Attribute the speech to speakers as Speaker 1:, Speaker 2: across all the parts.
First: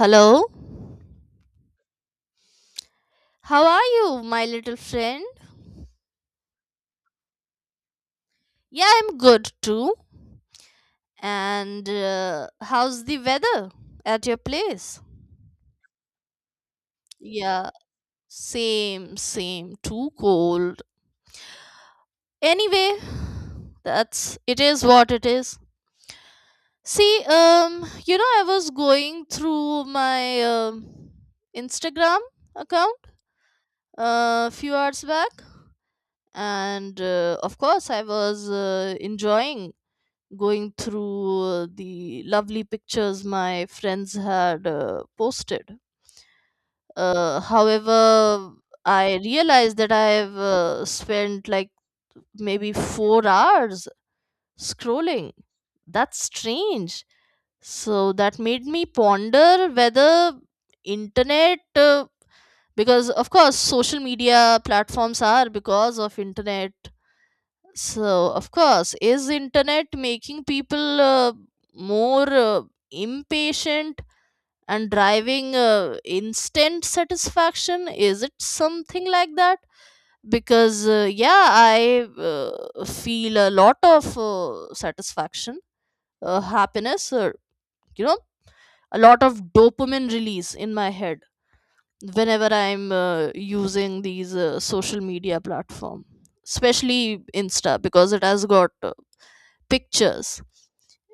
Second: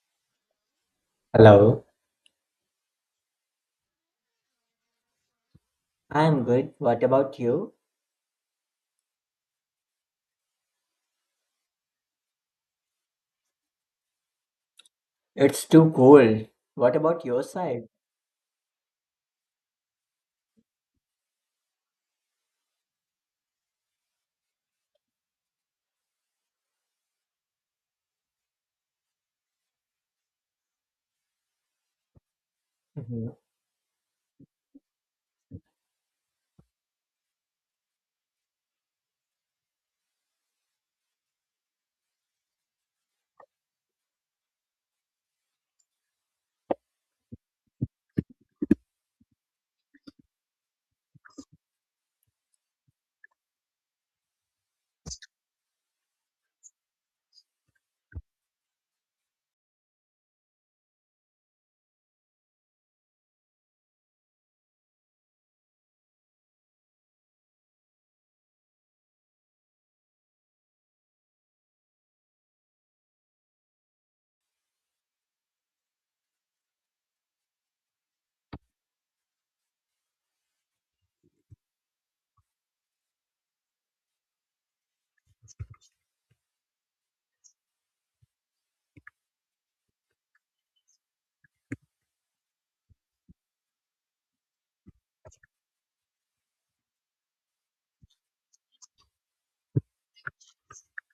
Speaker 1: Hello?
Speaker 2: Hello,
Speaker 1: How are you, my little friend?
Speaker 2: I'm good. What about you?
Speaker 1: Yeah, I'm good too. And how's the weather at your place?
Speaker 2: It's too cold. What about your
Speaker 1: Yeah,
Speaker 2: side?
Speaker 1: same, same. Too cold. Anyway, that's it is what it is. See, I was going through my Instagram account
Speaker 2: hmm
Speaker 1: a few hours back, and of course, I was enjoying going through the lovely pictures my friends had posted. However, I realized that I have spent like maybe 4 hours scrolling. That's strange. So that made me ponder whether internet, because of course social media platforms are because of internet, so, of course, is internet making people more impatient and driving instant satisfaction? Is it something like that? Because yeah, I feel a lot of satisfaction, happiness, or you know, a lot of dopamine release in my head whenever I'm using these social media platform, especially Insta, because it has got pictures,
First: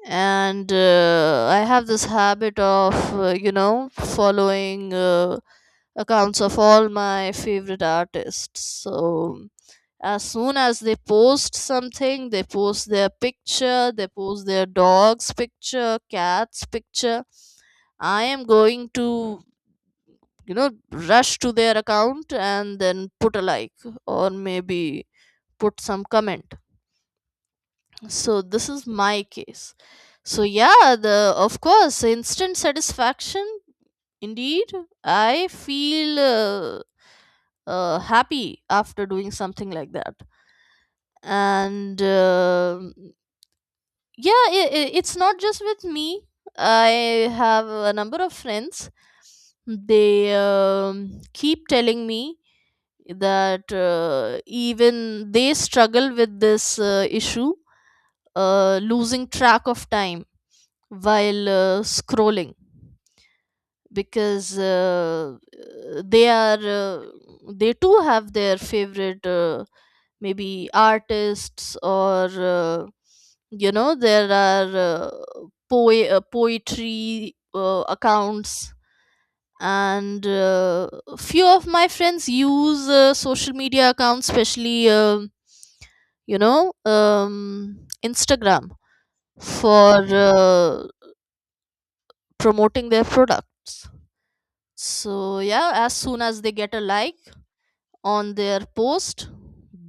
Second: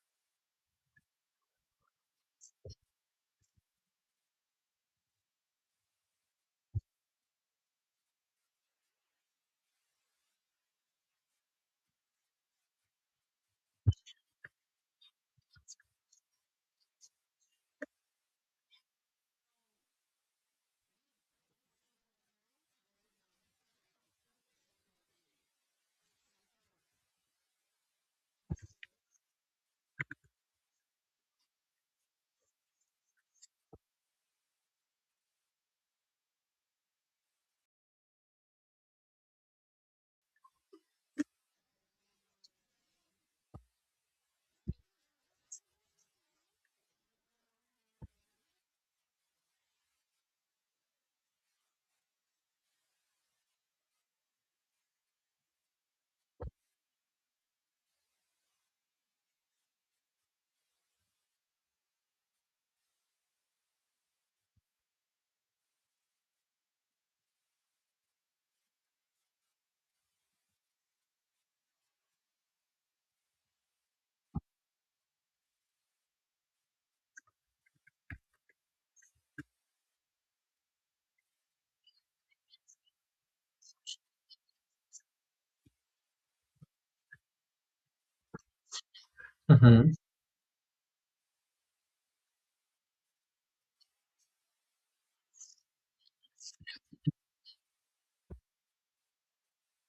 Speaker 1: and I have this habit of uh, you know following accounts of all my favorite artists. So as soon as they post something, they post their picture, they post their dog's picture, cat's picture, I am going to, you know, rush to their account and then put a like, or maybe put some comment. So this is my case. So yeah, the of course instant satisfaction, indeed, I feel happy after doing something like that. And yeah, it's not just with me. I have a number of friends. They keep telling me that even they struggle with this issue, losing track of time while scrolling, because they are they too have their favorite maybe artists, or there are poetry accounts. And few of my friends use social media accounts, especially you know um, Instagram,
Speaker 2: hmm
Speaker 1: for promoting their products. So yeah, as soon as they get a like on their post,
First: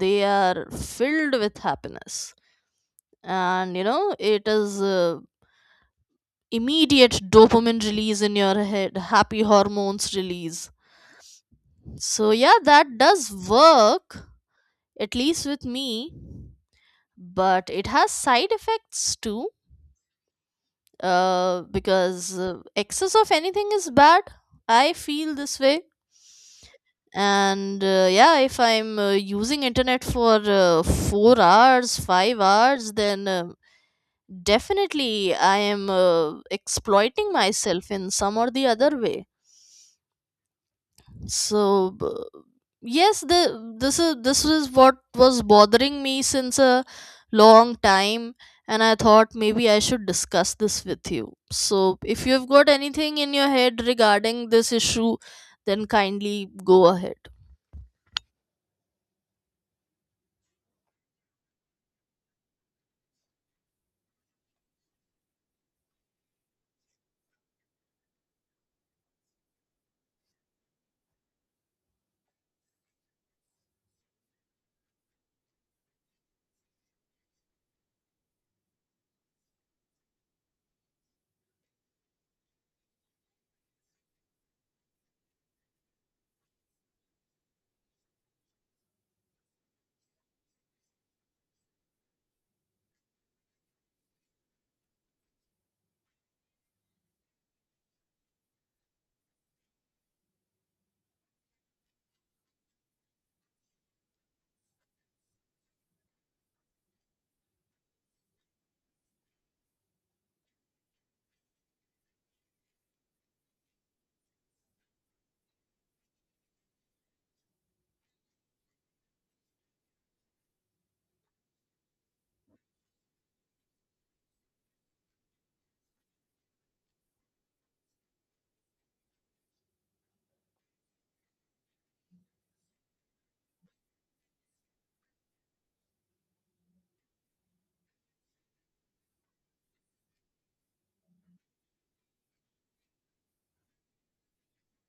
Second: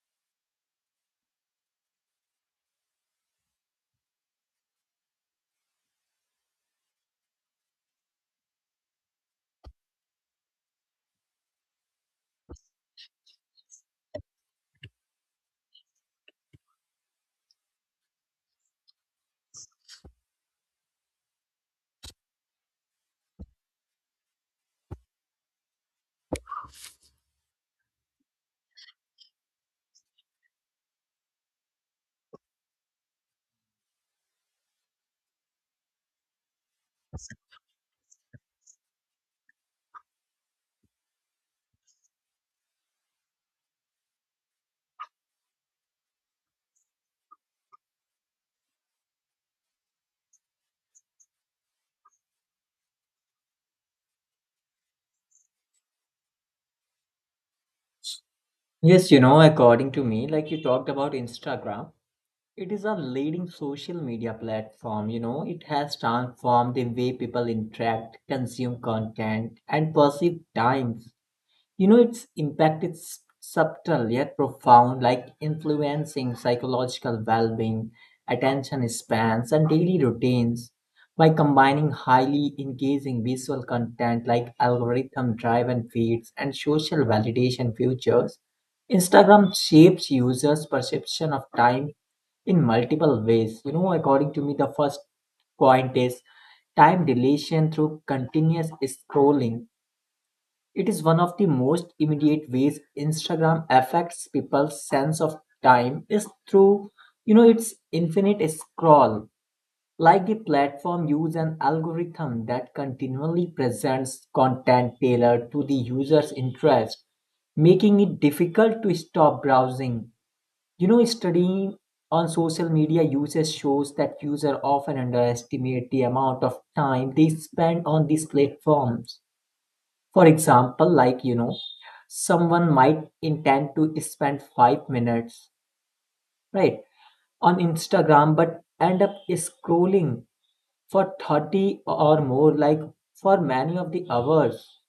Speaker 1: they are filled with happiness. And you know, it is immediate dopamine release in your head, happy hormones release. So yeah, that does work, at least with me, but it has side effects too. Because excess of anything is bad. I feel this way, and yeah, if I'm using internet for 4 hours, 5 hours, then definitely I am exploiting myself in some or the other way. so b- yes, the this is, this is what was bothering me since a long time, and I thought maybe I should discuss this with you. So if you've got anything in your head regarding this issue, then kindly go ahead.
Speaker 2: Yes, you know, according to me, like you talked about Instagram, it is a leading social media platform. You know, it has transformed the way people interact, consume content, and perceive time. You know, its impact is subtle yet profound, like influencing psychological well being, attention spans, and daily routines. By combining highly engaging visual content like algorithm driven feeds and social validation features, Instagram shapes users' perception of time in multiple ways. You know, according to me, the first point is time dilation through continuous scrolling. It is one of the most immediate ways Instagram affects people's sense of time is through, you know, its infinite scroll. Like the platform use an algorithm that continually presents content tailored to the user's interest, making it difficult to stop browsing. You know, studying on social media usage shows that users often underestimate the amount of time they spend on these platforms. For example, like you know, someone might intend to spend 5 minutes, right, on Instagram but end up scrolling for 30 or more, like for many of the hours.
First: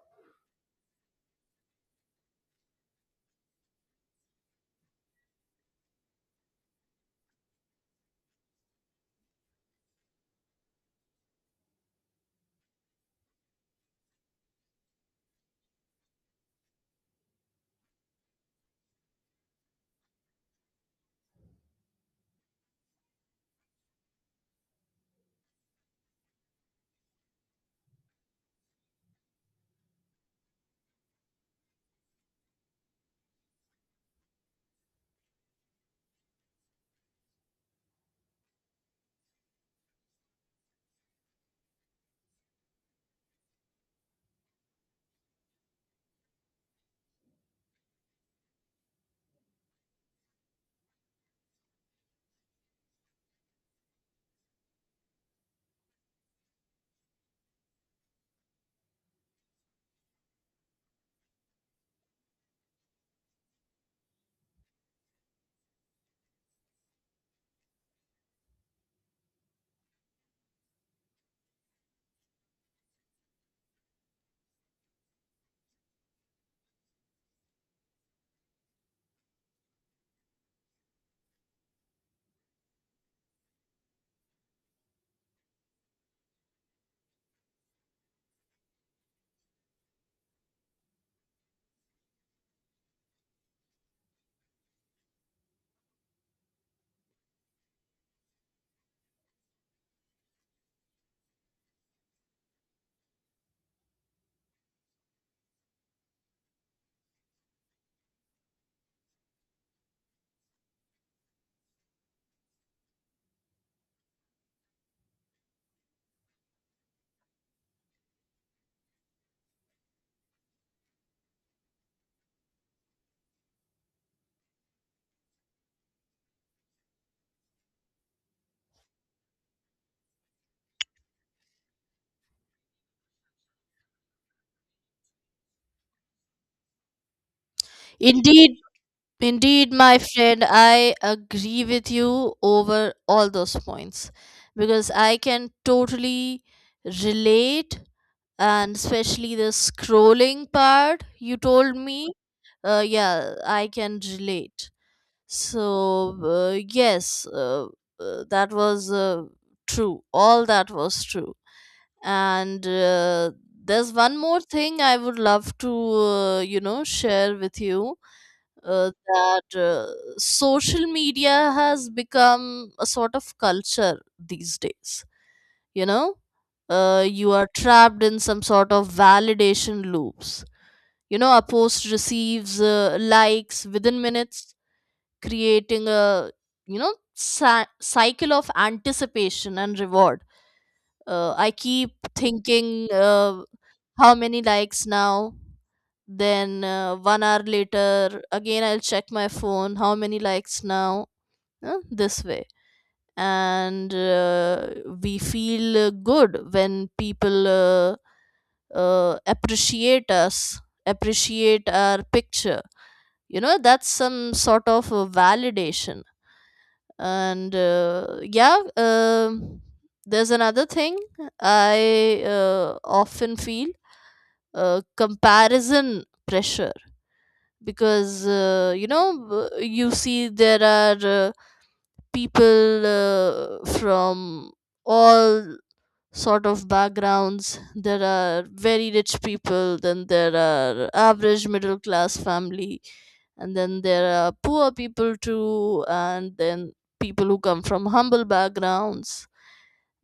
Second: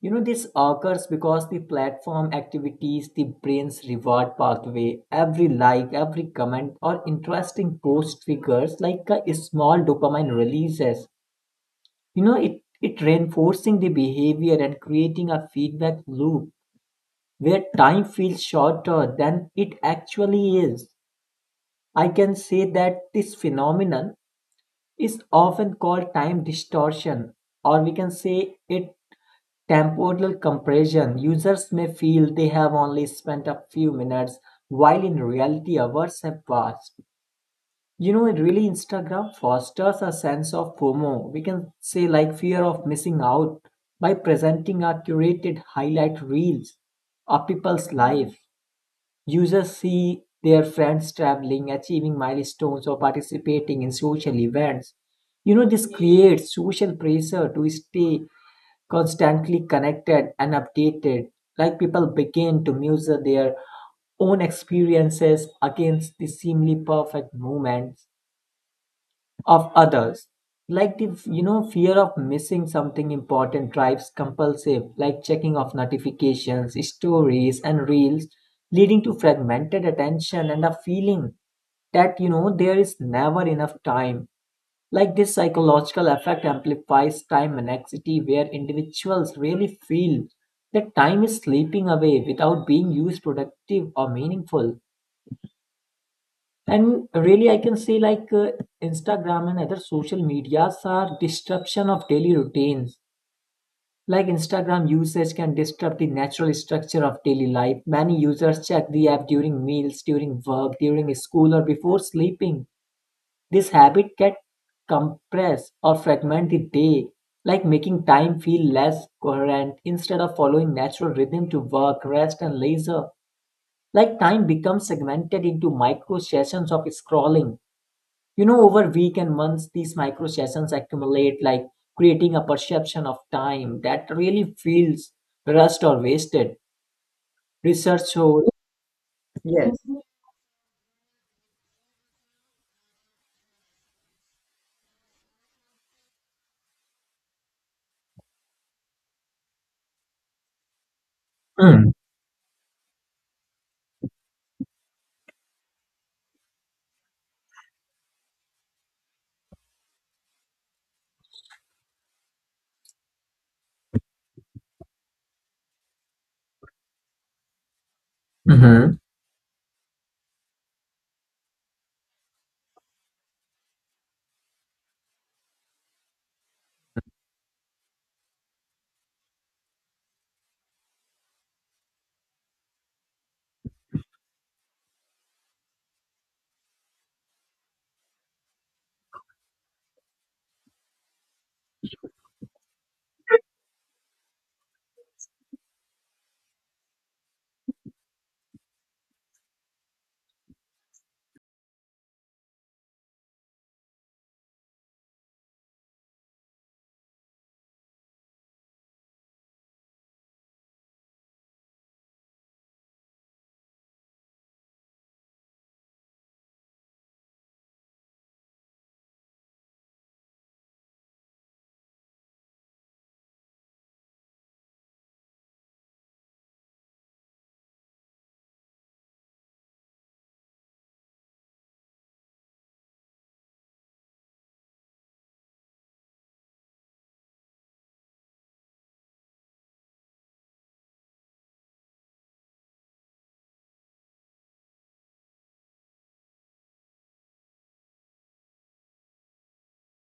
Speaker 2: You know, this occurs because the platform activities, the brain's reward pathway, every like, every comment, or interesting post triggers like a small dopamine releases. You know, it reinforcing the behavior and creating a feedback loop where time feels shorter than it actually is. I can say that this phenomenon is often called time distortion, or we can say it temporal compression. Users may feel they have only spent a few minutes, while in reality, hours have passed. You know, it really Instagram fosters a sense of FOMO. We can say like fear of missing out by presenting our curated highlight reels of people's life. Users see their friends traveling, achieving milestones, or participating in social events. You know, this creates social pressure to stay constantly connected and updated. Like people begin to measure their own experiences against the seemingly perfect moments of others. Like the, you know, fear of missing something important drives compulsive, like checking of notifications, stories, and reels, leading to fragmented attention and a feeling that you know there is never enough time. Like this psychological effect amplifies time anxiety, where individuals really feel that time is slipping away without being used productive or meaningful, and really I can say like Instagram and other social medias are disruption of daily routines. Like Instagram usage can disrupt the natural structure of daily life. Many users check the app during meals, during work, during school, or before sleeping. This habit can compress or fragment the day, like making time feel less coherent. Instead of following natural rhythm to work, rest, and leisure, like time becomes segmented into micro sessions of scrolling. You know, over week and months, these micro sessions accumulate, like creating a perception of time that really feels rushed or wasted. Research shows.
Speaker 1: Indeed, indeed,
Speaker 2: Yes.
Speaker 1: my friend, I agree with you over all those points, because I can totally relate, and especially the scrolling part you told me. Yeah, I can relate. So, yes, that was true. All that was true. And there's one more thing I would love to, you know, share with you, uh,
Speaker 2: Mm-hmm.
Speaker 1: that uh, social media has become a sort of culture these days. You know, you are trapped in some sort of validation loops. You know, a post receives likes within minutes, creating a, you know, cycle of anticipation and reward. I keep thinking, uh, how many likes now? Then 1 hour later, again I'll check my phone, how many likes now? This way, and we feel good when people appreciate us, appreciate our picture. You know, that's some sort of a validation. And there's another thing I often feel, comparison pressure, because you know, you see there are uh, people from all sort of backgrounds. There are very rich people, then there are average middle class family, and then there are poor people too, and then people who come from humble backgrounds,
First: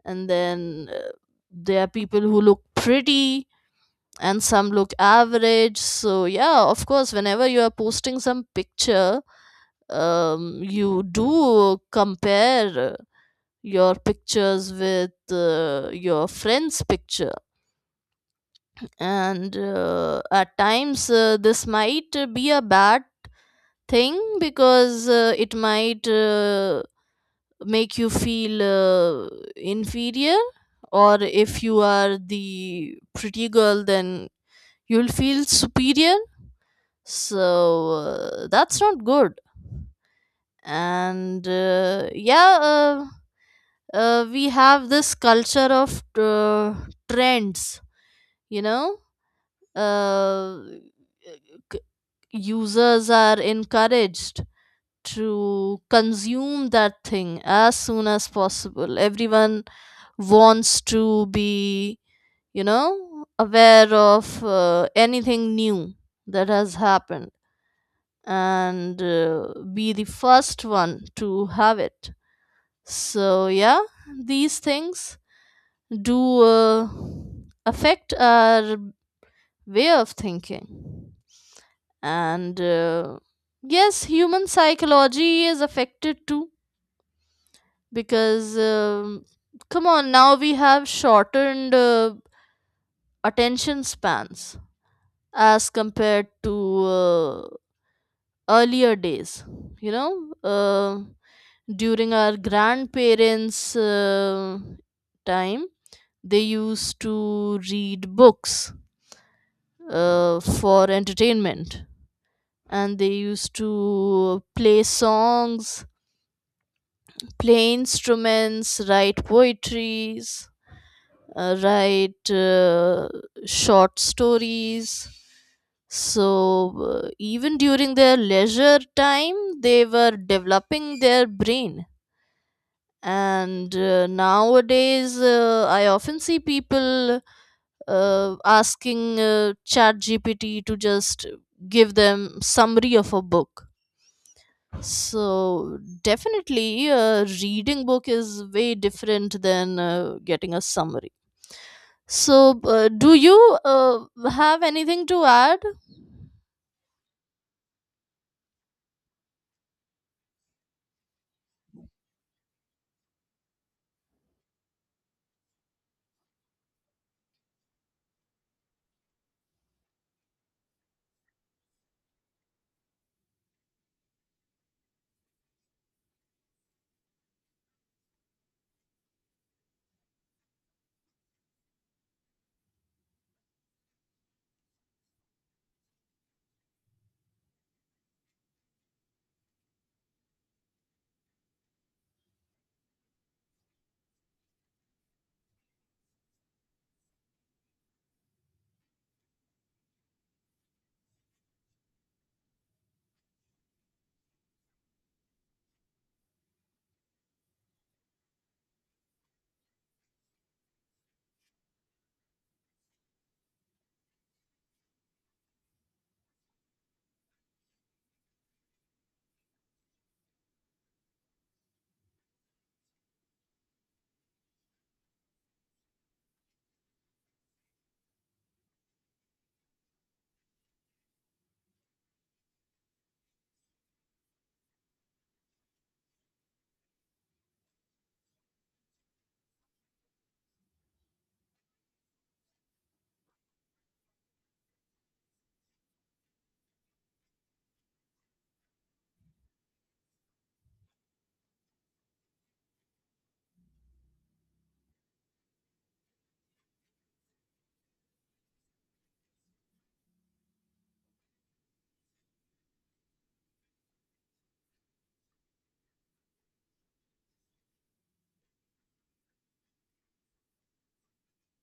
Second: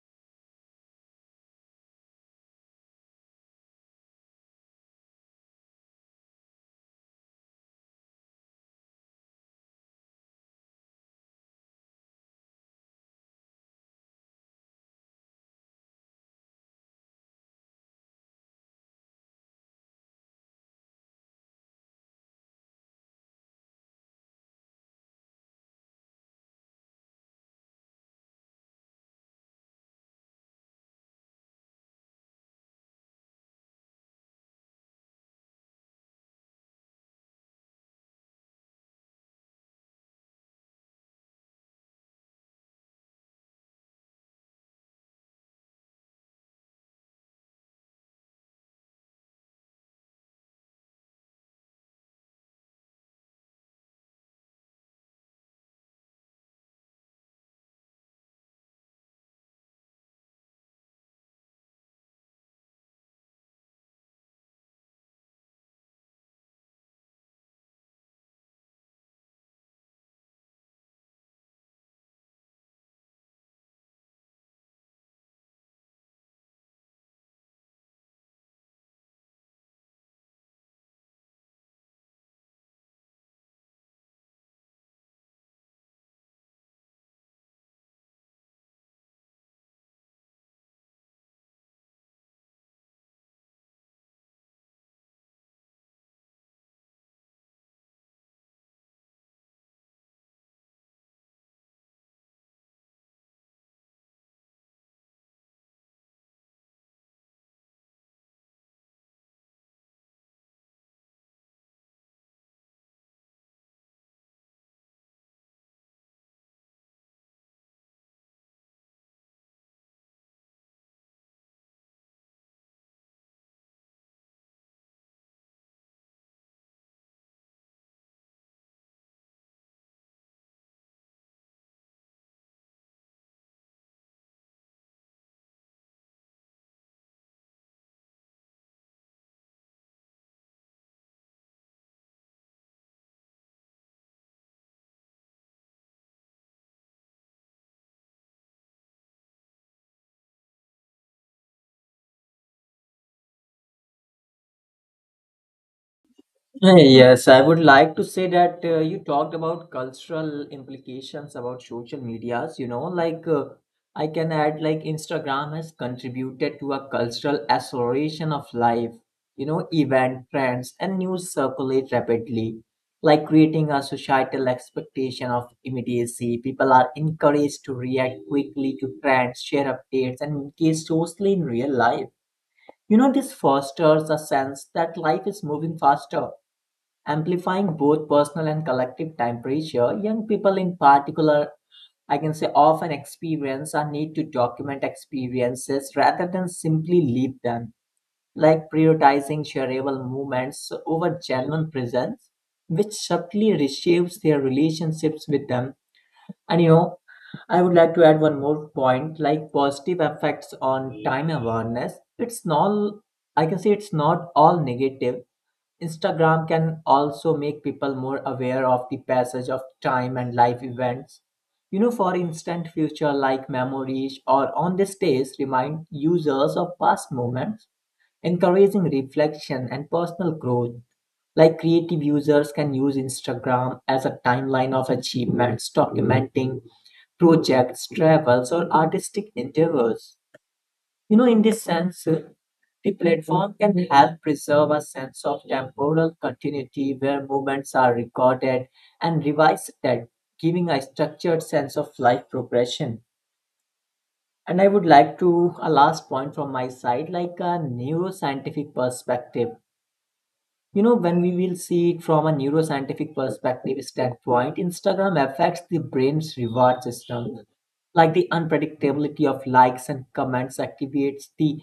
Speaker 1: and then there are people who look pretty and some look average. So, yeah, of course, whenever you are posting some picture, you do compare your pictures with your friend's picture, and at times this might be a bad thing, because it might make you feel inferior, or if you are the pretty girl then you'll feel superior. So that's not good. And we have this culture of trends, you know uh, uh, users are encouraged to consume that thing as soon as possible. Everyone wants to be, you know, aware of anything new that has happened, and be the first one to have it. So yeah, these things do affect our way of thinking, and yes, human psychology is affected too, because come on, now we have shortened attention spans as compared to earlier days. You know, during our grandparents' time, they used to read books for entertainment, and they used to play songs, play instruments, write poetries, write short stories. So even during their leisure time, they were developing their brain. And nowadays, I often see people asking ChatGPT to just give them summary of a book. So definitely, reading book is way different than getting a summary. So, do you have anything to add?
Speaker 2: Yes, I would like to say that you talked about cultural implications about social medias. You know, like I can add, like Instagram has contributed to a cultural acceleration of life. You know, event trends and news circulate rapidly, like creating a societal expectation of immediacy. People are encouraged to react quickly to trends, share updates, and engage socially in real life. You know, this fosters a sense that life is moving faster, amplifying both personal and collective time pressure. Young people, in particular, I can say often experience a need to document experiences rather than simply live them, like prioritizing shareable moments over genuine presence, which subtly reshapes their relationships with them. And you know, I would like to add one more point like positive effects on time awareness. It's not, I can say it's not all negative. Instagram can also make people more aware of the passage of time and life events. You know, for instant future like memories or on this days remind users of past moments, encouraging reflection and personal growth. Like creative users can use Instagram as a timeline of achievements, documenting projects, travels, or artistic endeavors. You know, in this sense, the platform can help preserve a sense of temporal continuity where movements are recorded and revised, that giving a structured sense of life progression. And I would like to a last point from my side, like a neuroscientific perspective. You know, when we will see it from a neuroscientific perspective standpoint, Instagram affects the brain's reward system. Like the unpredictability of likes and comments activates the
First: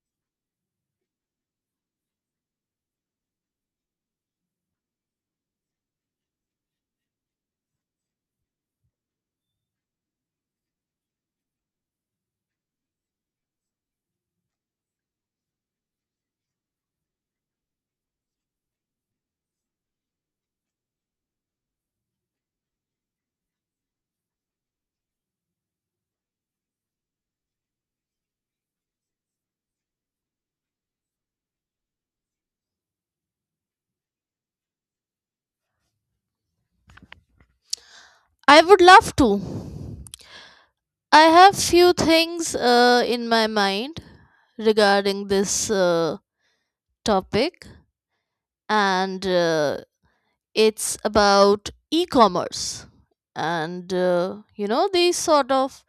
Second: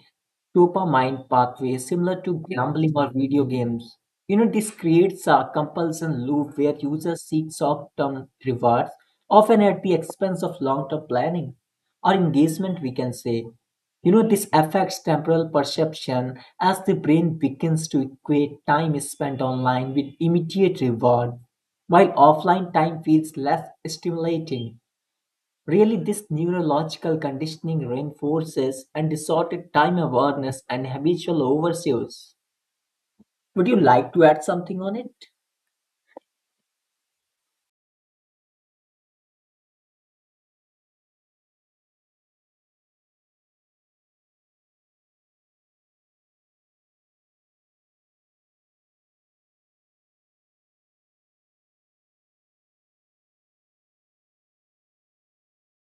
Speaker 2: dopamine pathway, similar to gambling or video games. You know, this creates a compulsion loop where users seek short term rewards, often at the expense of long term planning or engagement, we can say. You know, this affects temporal perception as the brain begins to equate time spent online with immediate reward, while offline time feels less stimulating. Really, this neurological conditioning reinforces and distorted time awareness and habitual overuse. Would you like to add something on it?
Speaker 1: I would love to. I have few things in my mind regarding this topic, and it's about e-commerce, and these sort of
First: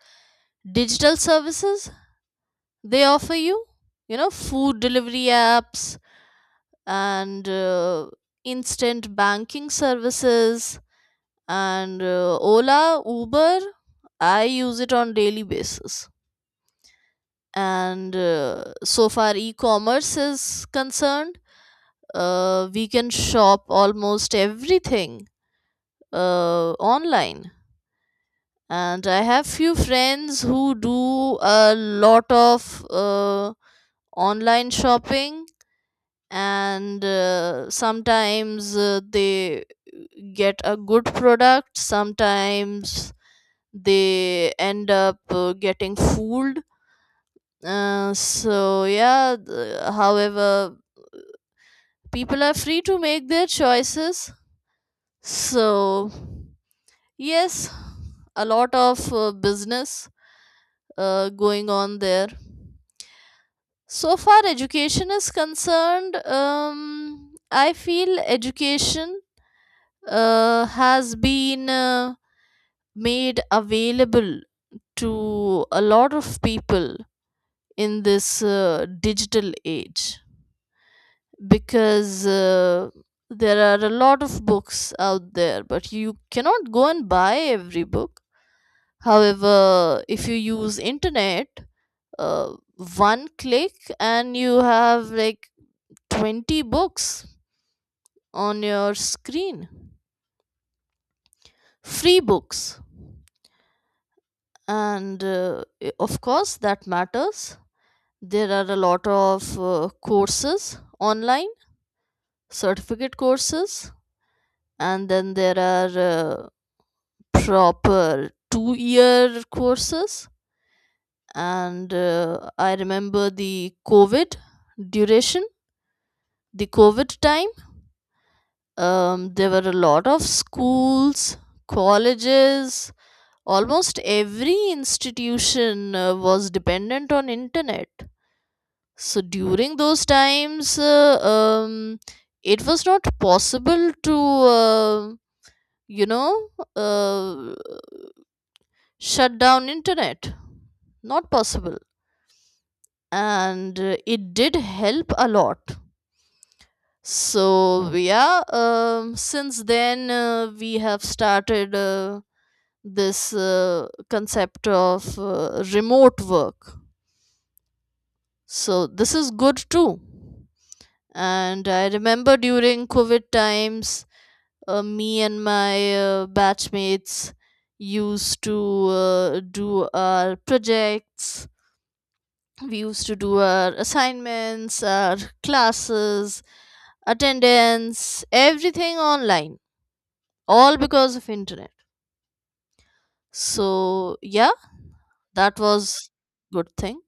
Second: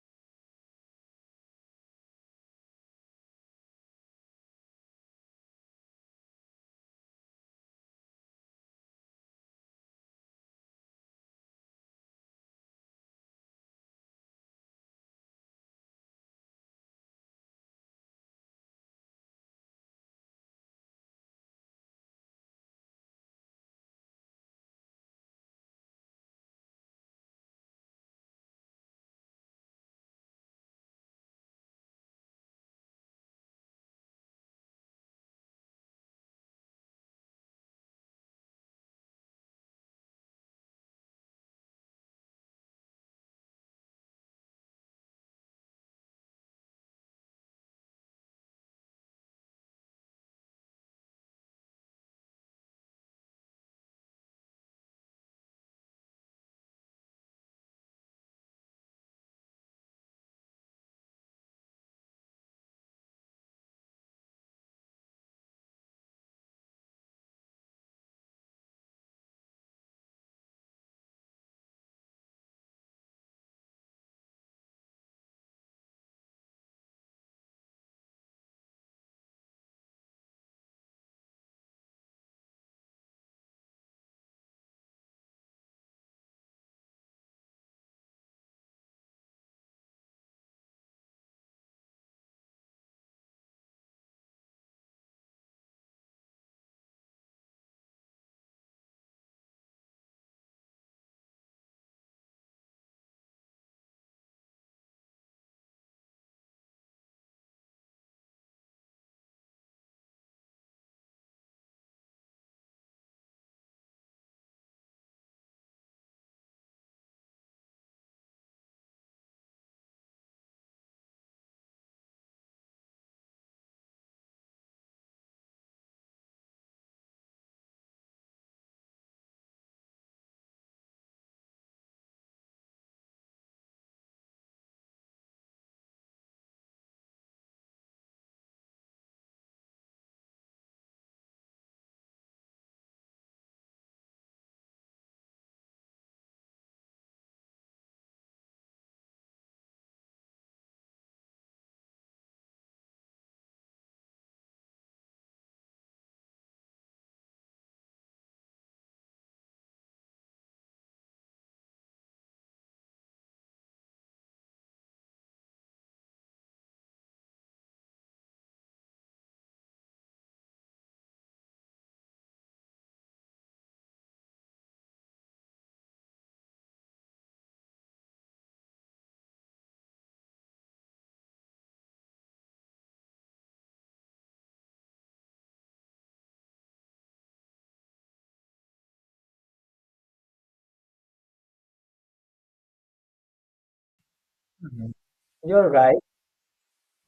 Speaker 1: digital services they offer you, you know, food delivery apps, and instant banking services, and Ola, Uber. I use it on daily basis. And so far e-commerce is concerned, we can shop almost everything online, and I have few friends who do a lot of online shopping, and sometimes they get a good product, sometimes they end up getting fooled. However, people are free to make their choices. So yes, a lot of business going on there. So far education is concerned, I feel education has been made available to a lot of people in this digital age, because there are a lot of books out there, but you cannot go and buy every book. However, if you use internet, uh, one click and you have like 20 books on your screen, free books, and of course that matters. There are a lot of courses online, certificate courses, and then there are proper 2 year courses, and I remember the COVID duration, the COVID time, there were a lot of schools, colleges, almost every institution was dependent on internet. So during those times, it was not possible to, you know, uh, shut down internet. Not possible. And it did help a lot. So yeah, since then we have started this concept of remote work. So this is good too. And I remember during COVID times, me and my batchmates used to do our projects, we used to do our assignments, our classes, attendance, everything online, all because of internet. So yeah,
Speaker 2: Mhm.
Speaker 1: that
Speaker 2: You're right.
Speaker 1: was good thing.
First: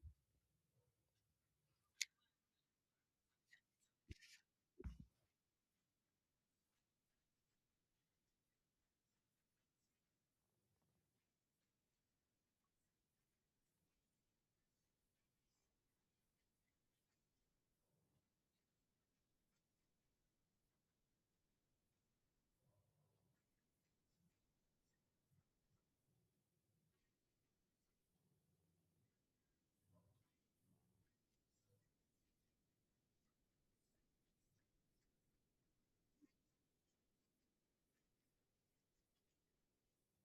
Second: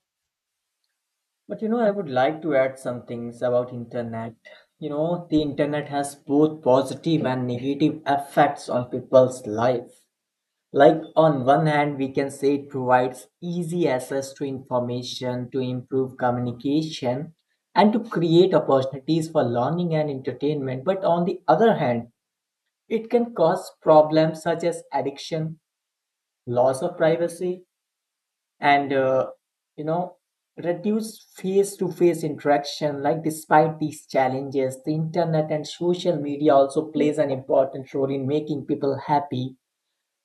Speaker 2: But you know, I would like to add some things about internet. You know, the internet has both positive and negative effects on people's life. Like on one hand, we can say it provides easy access to information to improve communication and to create opportunities for learning and entertainment. But on the other hand, it can cause problems such as addiction, loss of privacy, and you know, reduce face to face interaction. Like despite these challenges, the internet and social media also plays an important role in making people happy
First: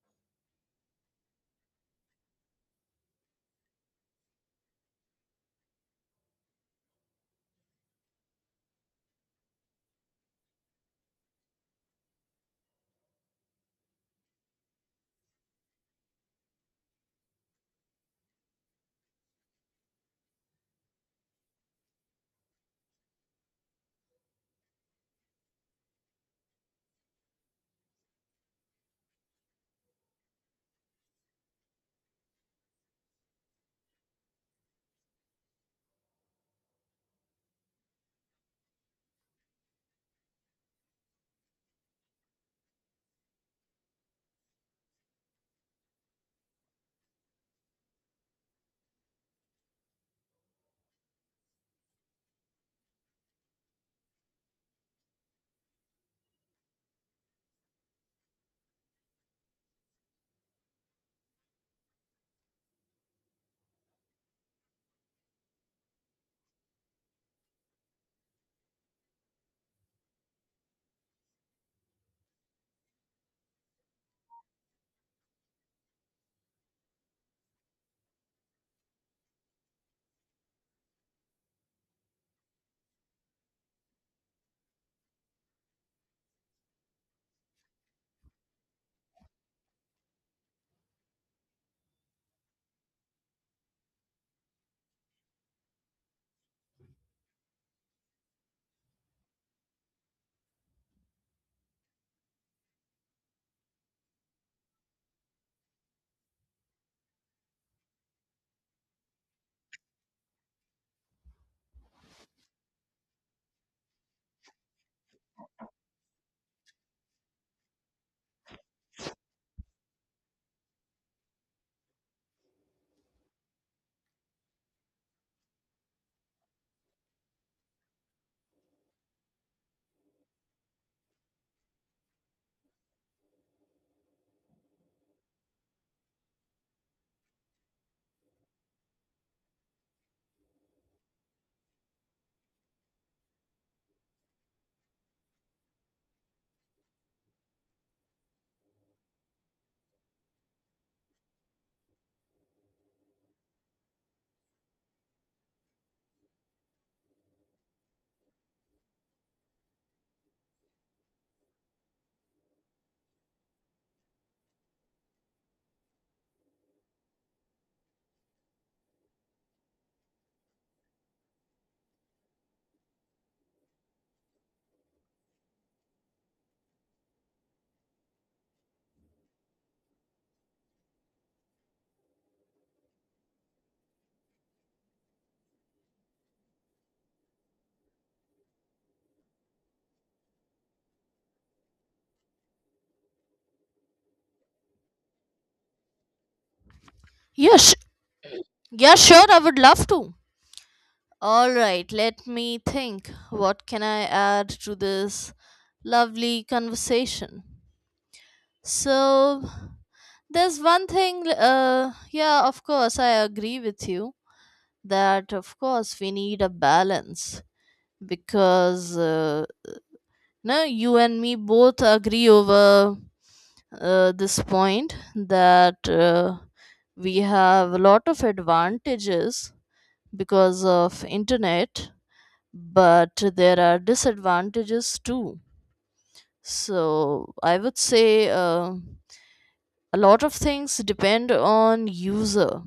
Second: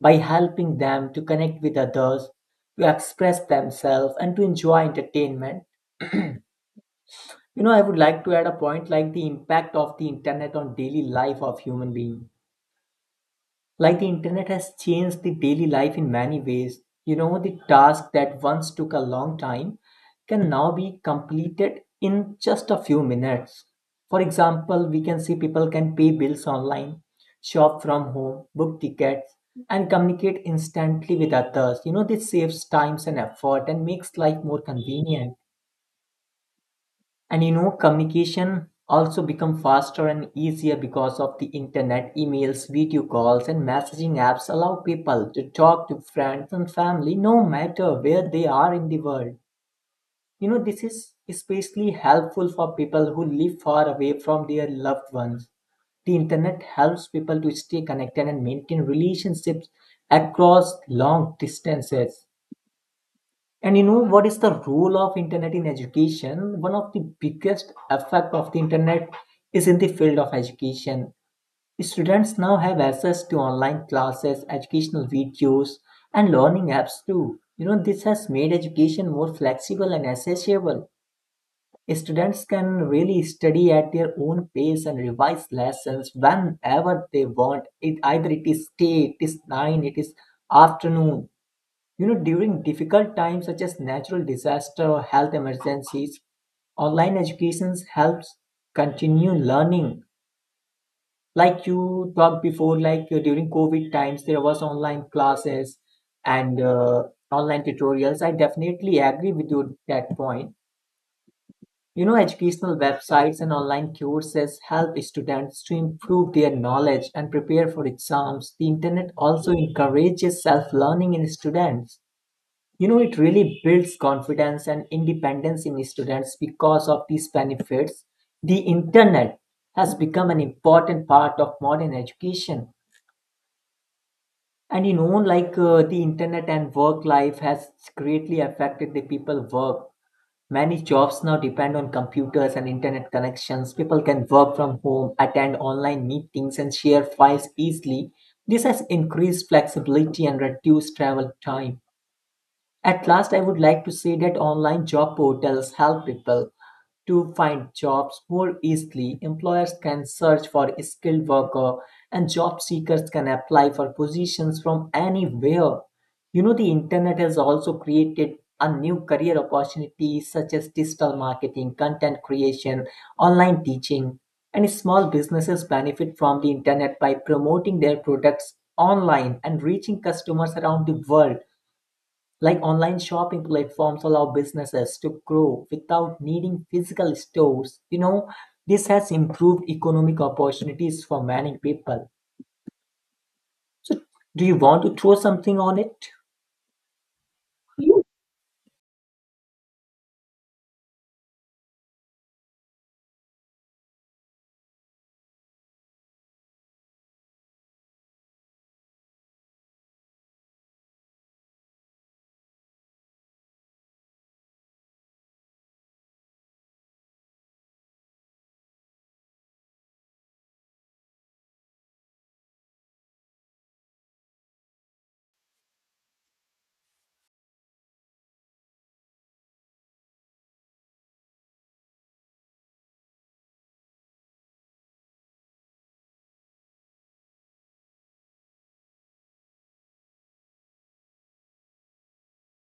Speaker 2: by helping them to connect with others, to express themselves, and to enjoy entertainment. You know, I would like to add a point like the impact of the internet on daily life of human being. Like the internet has changed the daily life in many ways. You know, the task that once took a long time can now be completed in just a few minutes. For example, we can see people can pay bills online, shop from home, book tickets, and communicate instantly with others. You know, this saves times and effort and makes life more convenient. And you know communication also become faster and easier because of the internet. Emails, video calls, and messaging apps allow people to talk to friends and family no matter where they are in the world. You know, this is especially helpful for people who live far away from their loved ones. The internet helps people to stay connected and maintain relationships across long distances. And you know, what is the role of internet in education? One of the biggest effect of the internet is in the field of education. Students now have access to online classes, educational videos, and learning apps too. You know, this has made education more flexible and accessible. Students can really study at their own pace and revise lessons whenever they want. It either it is day, it is nine, it is afternoon. You know, during difficult times such as natural disaster or health emergencies, online education helps continue learning. Like you talked before, like during COVID times, there was online classes and online tutorials. I definitely agree with you at that point. You know, educational websites and online courses help students to improve their knowledge and prepare for exams. The internet also encourages self-learning in students. You know, it really builds confidence and independence in students because of these benefits. The internet has become an important part of modern education. And you know, like the internet and work life has greatly affected the people work. Many jobs now depend on computers and internet connections. People can work from home, attend online meetings, and share files easily. This has increased flexibility and reduced travel time. At last, I would like to say that online job portals help people to find jobs more easily. Employers can search for a skilled worker, and job seekers can apply for positions from anywhere. You know, the internet has also created a new career opportunities such as digital marketing, content creation, online teaching, and small businesses benefit from the internet by promoting their products online and reaching customers around the world. Like online shopping platforms allow businesses to grow without needing physical stores. You know, this has improved economic opportunities for many people. So, do you want to throw something on it?
Speaker 1: yeah sh-
Speaker 2: You.
Speaker 1: yeah, sure, I would love to. All right, let me think what can I add to this lovely conversation. So there's one thing, yeah, of course I agree with you that of course we need a balance, because no, you and me both agree over this point, that we have a lot of advantages because of internet, but there are disadvantages too. So I would say a lot of things depend on user.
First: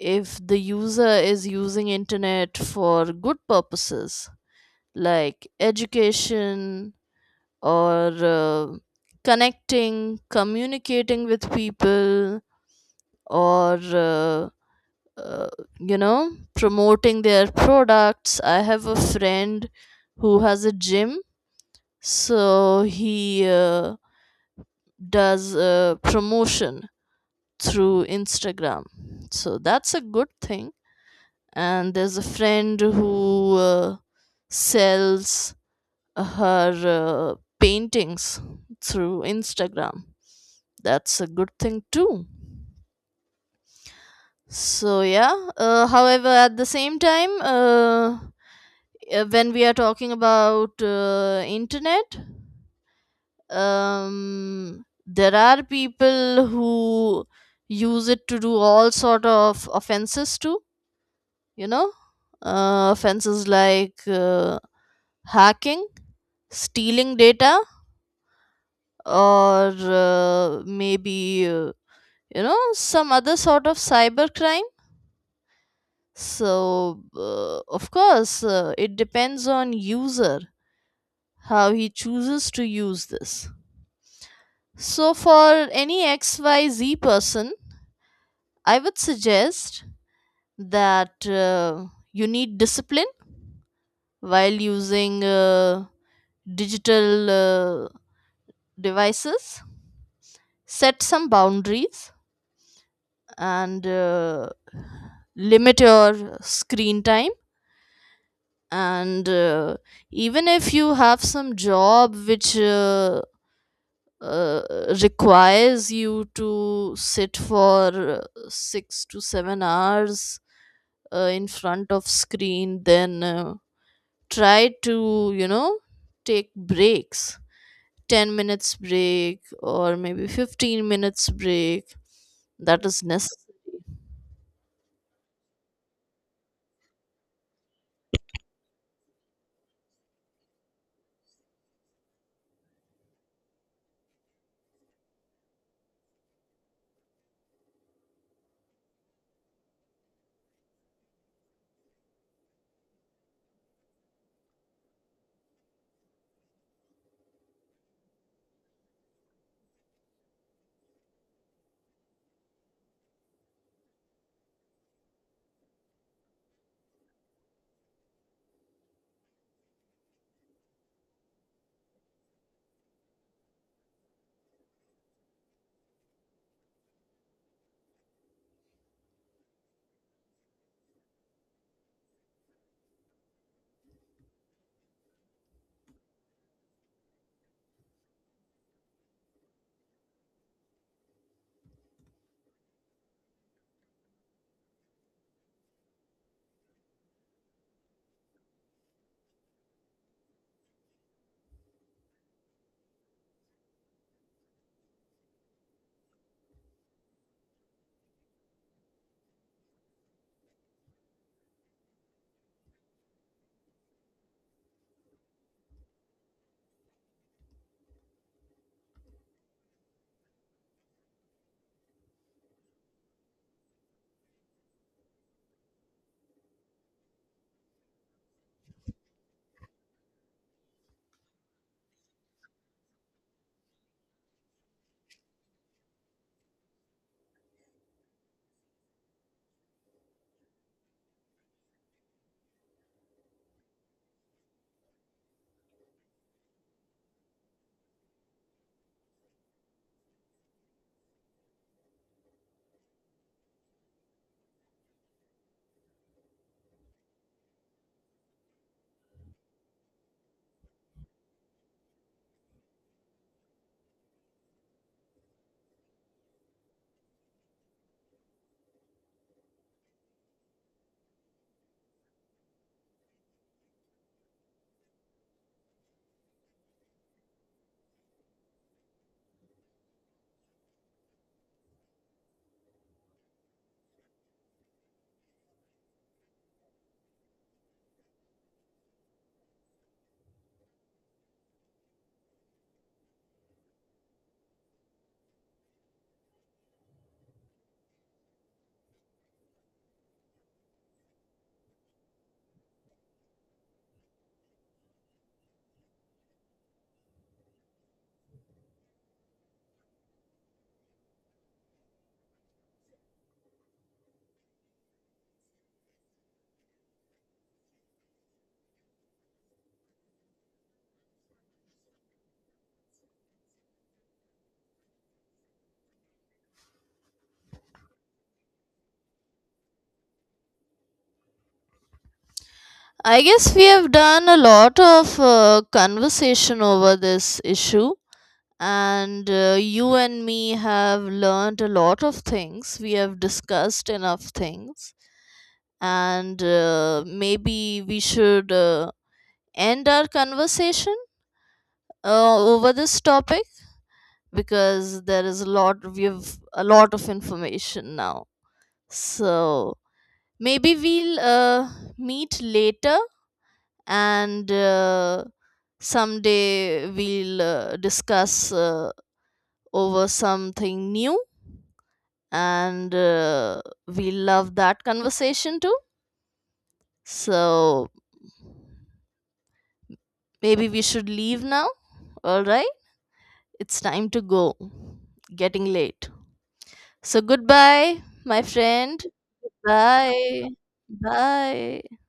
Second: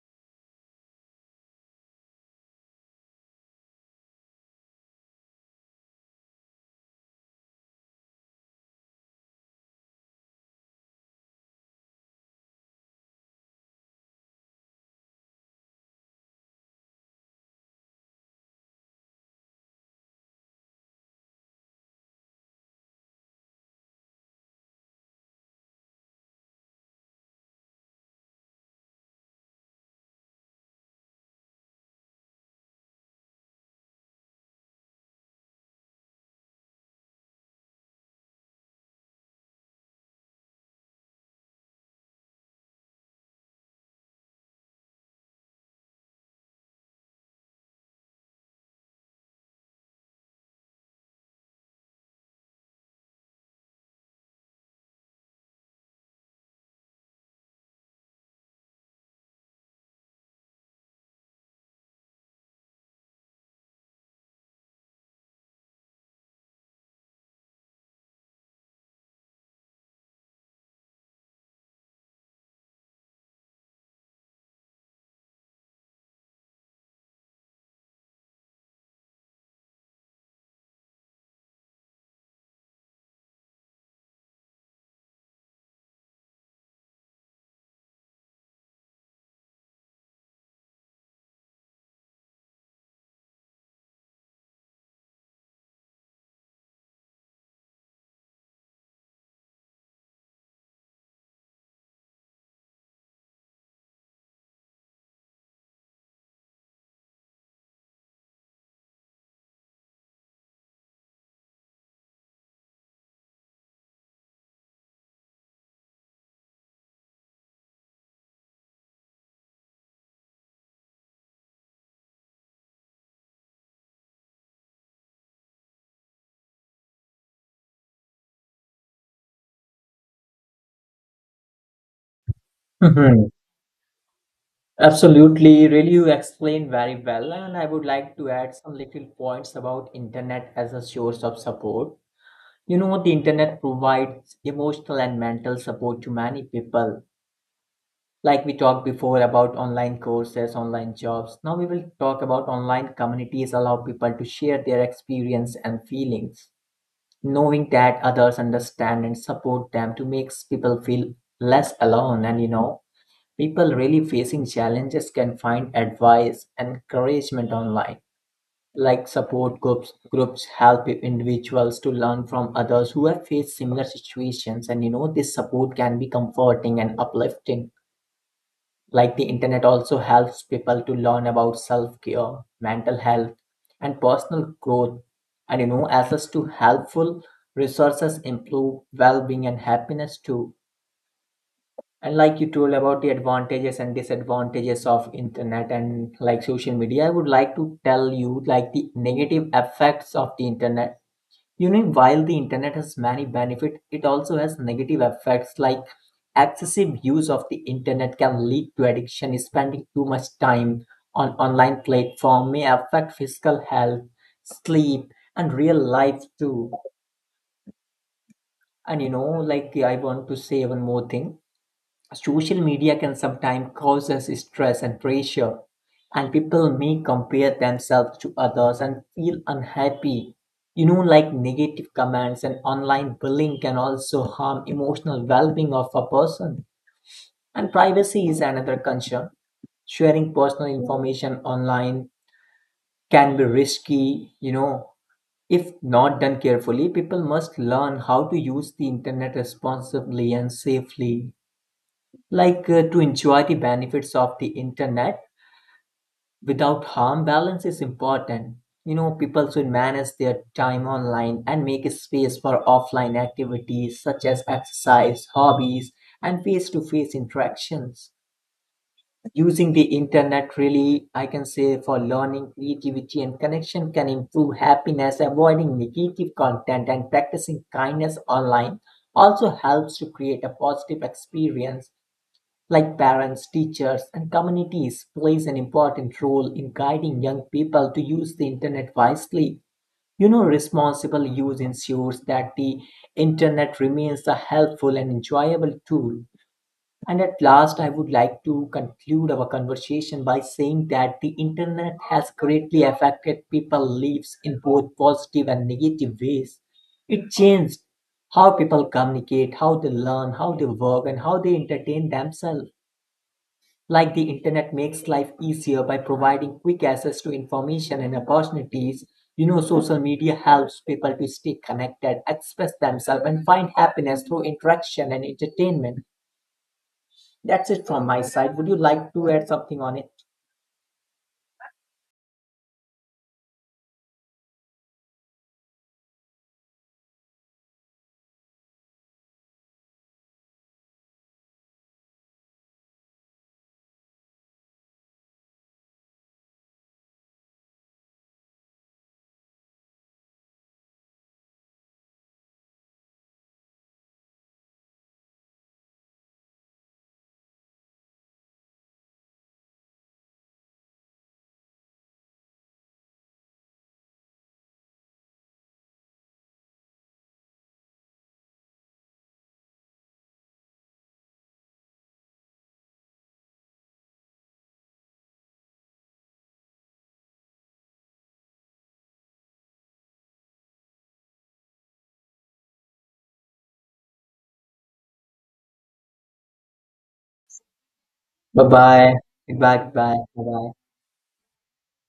Speaker 1: If the user is using internet for good purposes, like education, or connecting, communicating with people, or uh, uh, you know promoting their products. I have a friend who has a gym, so he uh, does promotion through Instagram. So that's a good thing. And there's a friend who sells her paintings through Instagram. That's a good thing too. So yeah, however, at the same time, when we are talking about internet, there are people who use it to do all sort of offenses too. You know, offenses like hacking, stealing data, or maybe some other sort of cyber crime. So of course it depends on user how he chooses to use this. So for any xyz person, I would suggest that you need discipline while using digital devices. Set some boundaries, and limit your screen time, and even if you have some job which uh, requires you to sit for 6 to 7 hours in front of screen, then try to, you know, take breaks. 10 minutes break, or maybe 15 minutes break. That is
Speaker 2: Hmm.
Speaker 1: necessary.
Speaker 2: Absolutely. Really, you explained very well. And I would like to add some little points about internet as a source of support. You know, the internet provides emotional and mental support to many people. Like we talked before about online courses, online jobs, now we will talk about online communities allow people to share their experience and feelings, knowing that others understand and support them to makes people feel less alone. And you know, people really facing challenges can find advice and encouragement online. Like support groups help individuals to learn from others who have faced similar situations. And you know, this support can be comforting and uplifting. Like the internet also helps people to learn about self-care, mental health, and personal growth. And you know, access to helpful resources improve well-being and happiness too. And like you told about the advantages and disadvantages of internet and like social media, I would like to tell you like the negative effects of the internet. You know, while the internet has many benefits, it also has negative effects like excessive use of the internet can lead to addiction. Spending too much time on online platform may affect physical health, sleep, and real life too. And you know, like I want to say one more thing. Social media can sometimes cause us stress and pressure, and people may compare themselves to others and feel unhappy. You know, like negative comments and online bullying can also harm emotional well being of a person. And privacy is another concern. Sharing personal information online can be risky, you know. If not done carefully, people must learn how to use the internet responsibly and safely. Like to enjoy the benefits of the internet without harm, balance is important. You know, people should manage their time online and make a space for offline activities such as exercise, hobbies, and face to face interactions. Using the internet really, I can say, for learning, creativity, and connection can improve happiness. Avoiding negative content and practicing kindness online also helps to create a positive experience. Like parents, teachers, and communities, plays an important role in guiding young people to use the internet wisely. You know, responsible use ensures that the internet remains a helpful and enjoyable tool. And at last, I would like to conclude our conversation by saying that the internet has greatly affected people's lives in both positive and negative ways. It changed how people communicate, how they learn, how they work, and how they entertain themselves. Like the internet makes life easier by providing quick access to information and opportunities. You know, social media helps people to stay connected, express themselves, and find happiness through interaction and entertainment. That's it from my side. Would you like to add something on it?
Speaker 1: I guess we have done a lot of conversation over this issue, and you and me have learned a lot of things, we have discussed enough things, and maybe we should end our conversation over this topic, because there is a lot we have, a lot of information now. So maybe we'll meet later, and someday we'll discuss over something new, and we love that conversation too. So maybe we should leave now. All right, it's time to go. Getting late. So goodbye, my
Speaker 2: Bye
Speaker 1: friend.
Speaker 2: bye. Goodbye. Goodbye. Bye
Speaker 1: Bye.
Speaker 2: bye.
Speaker 1: Bye.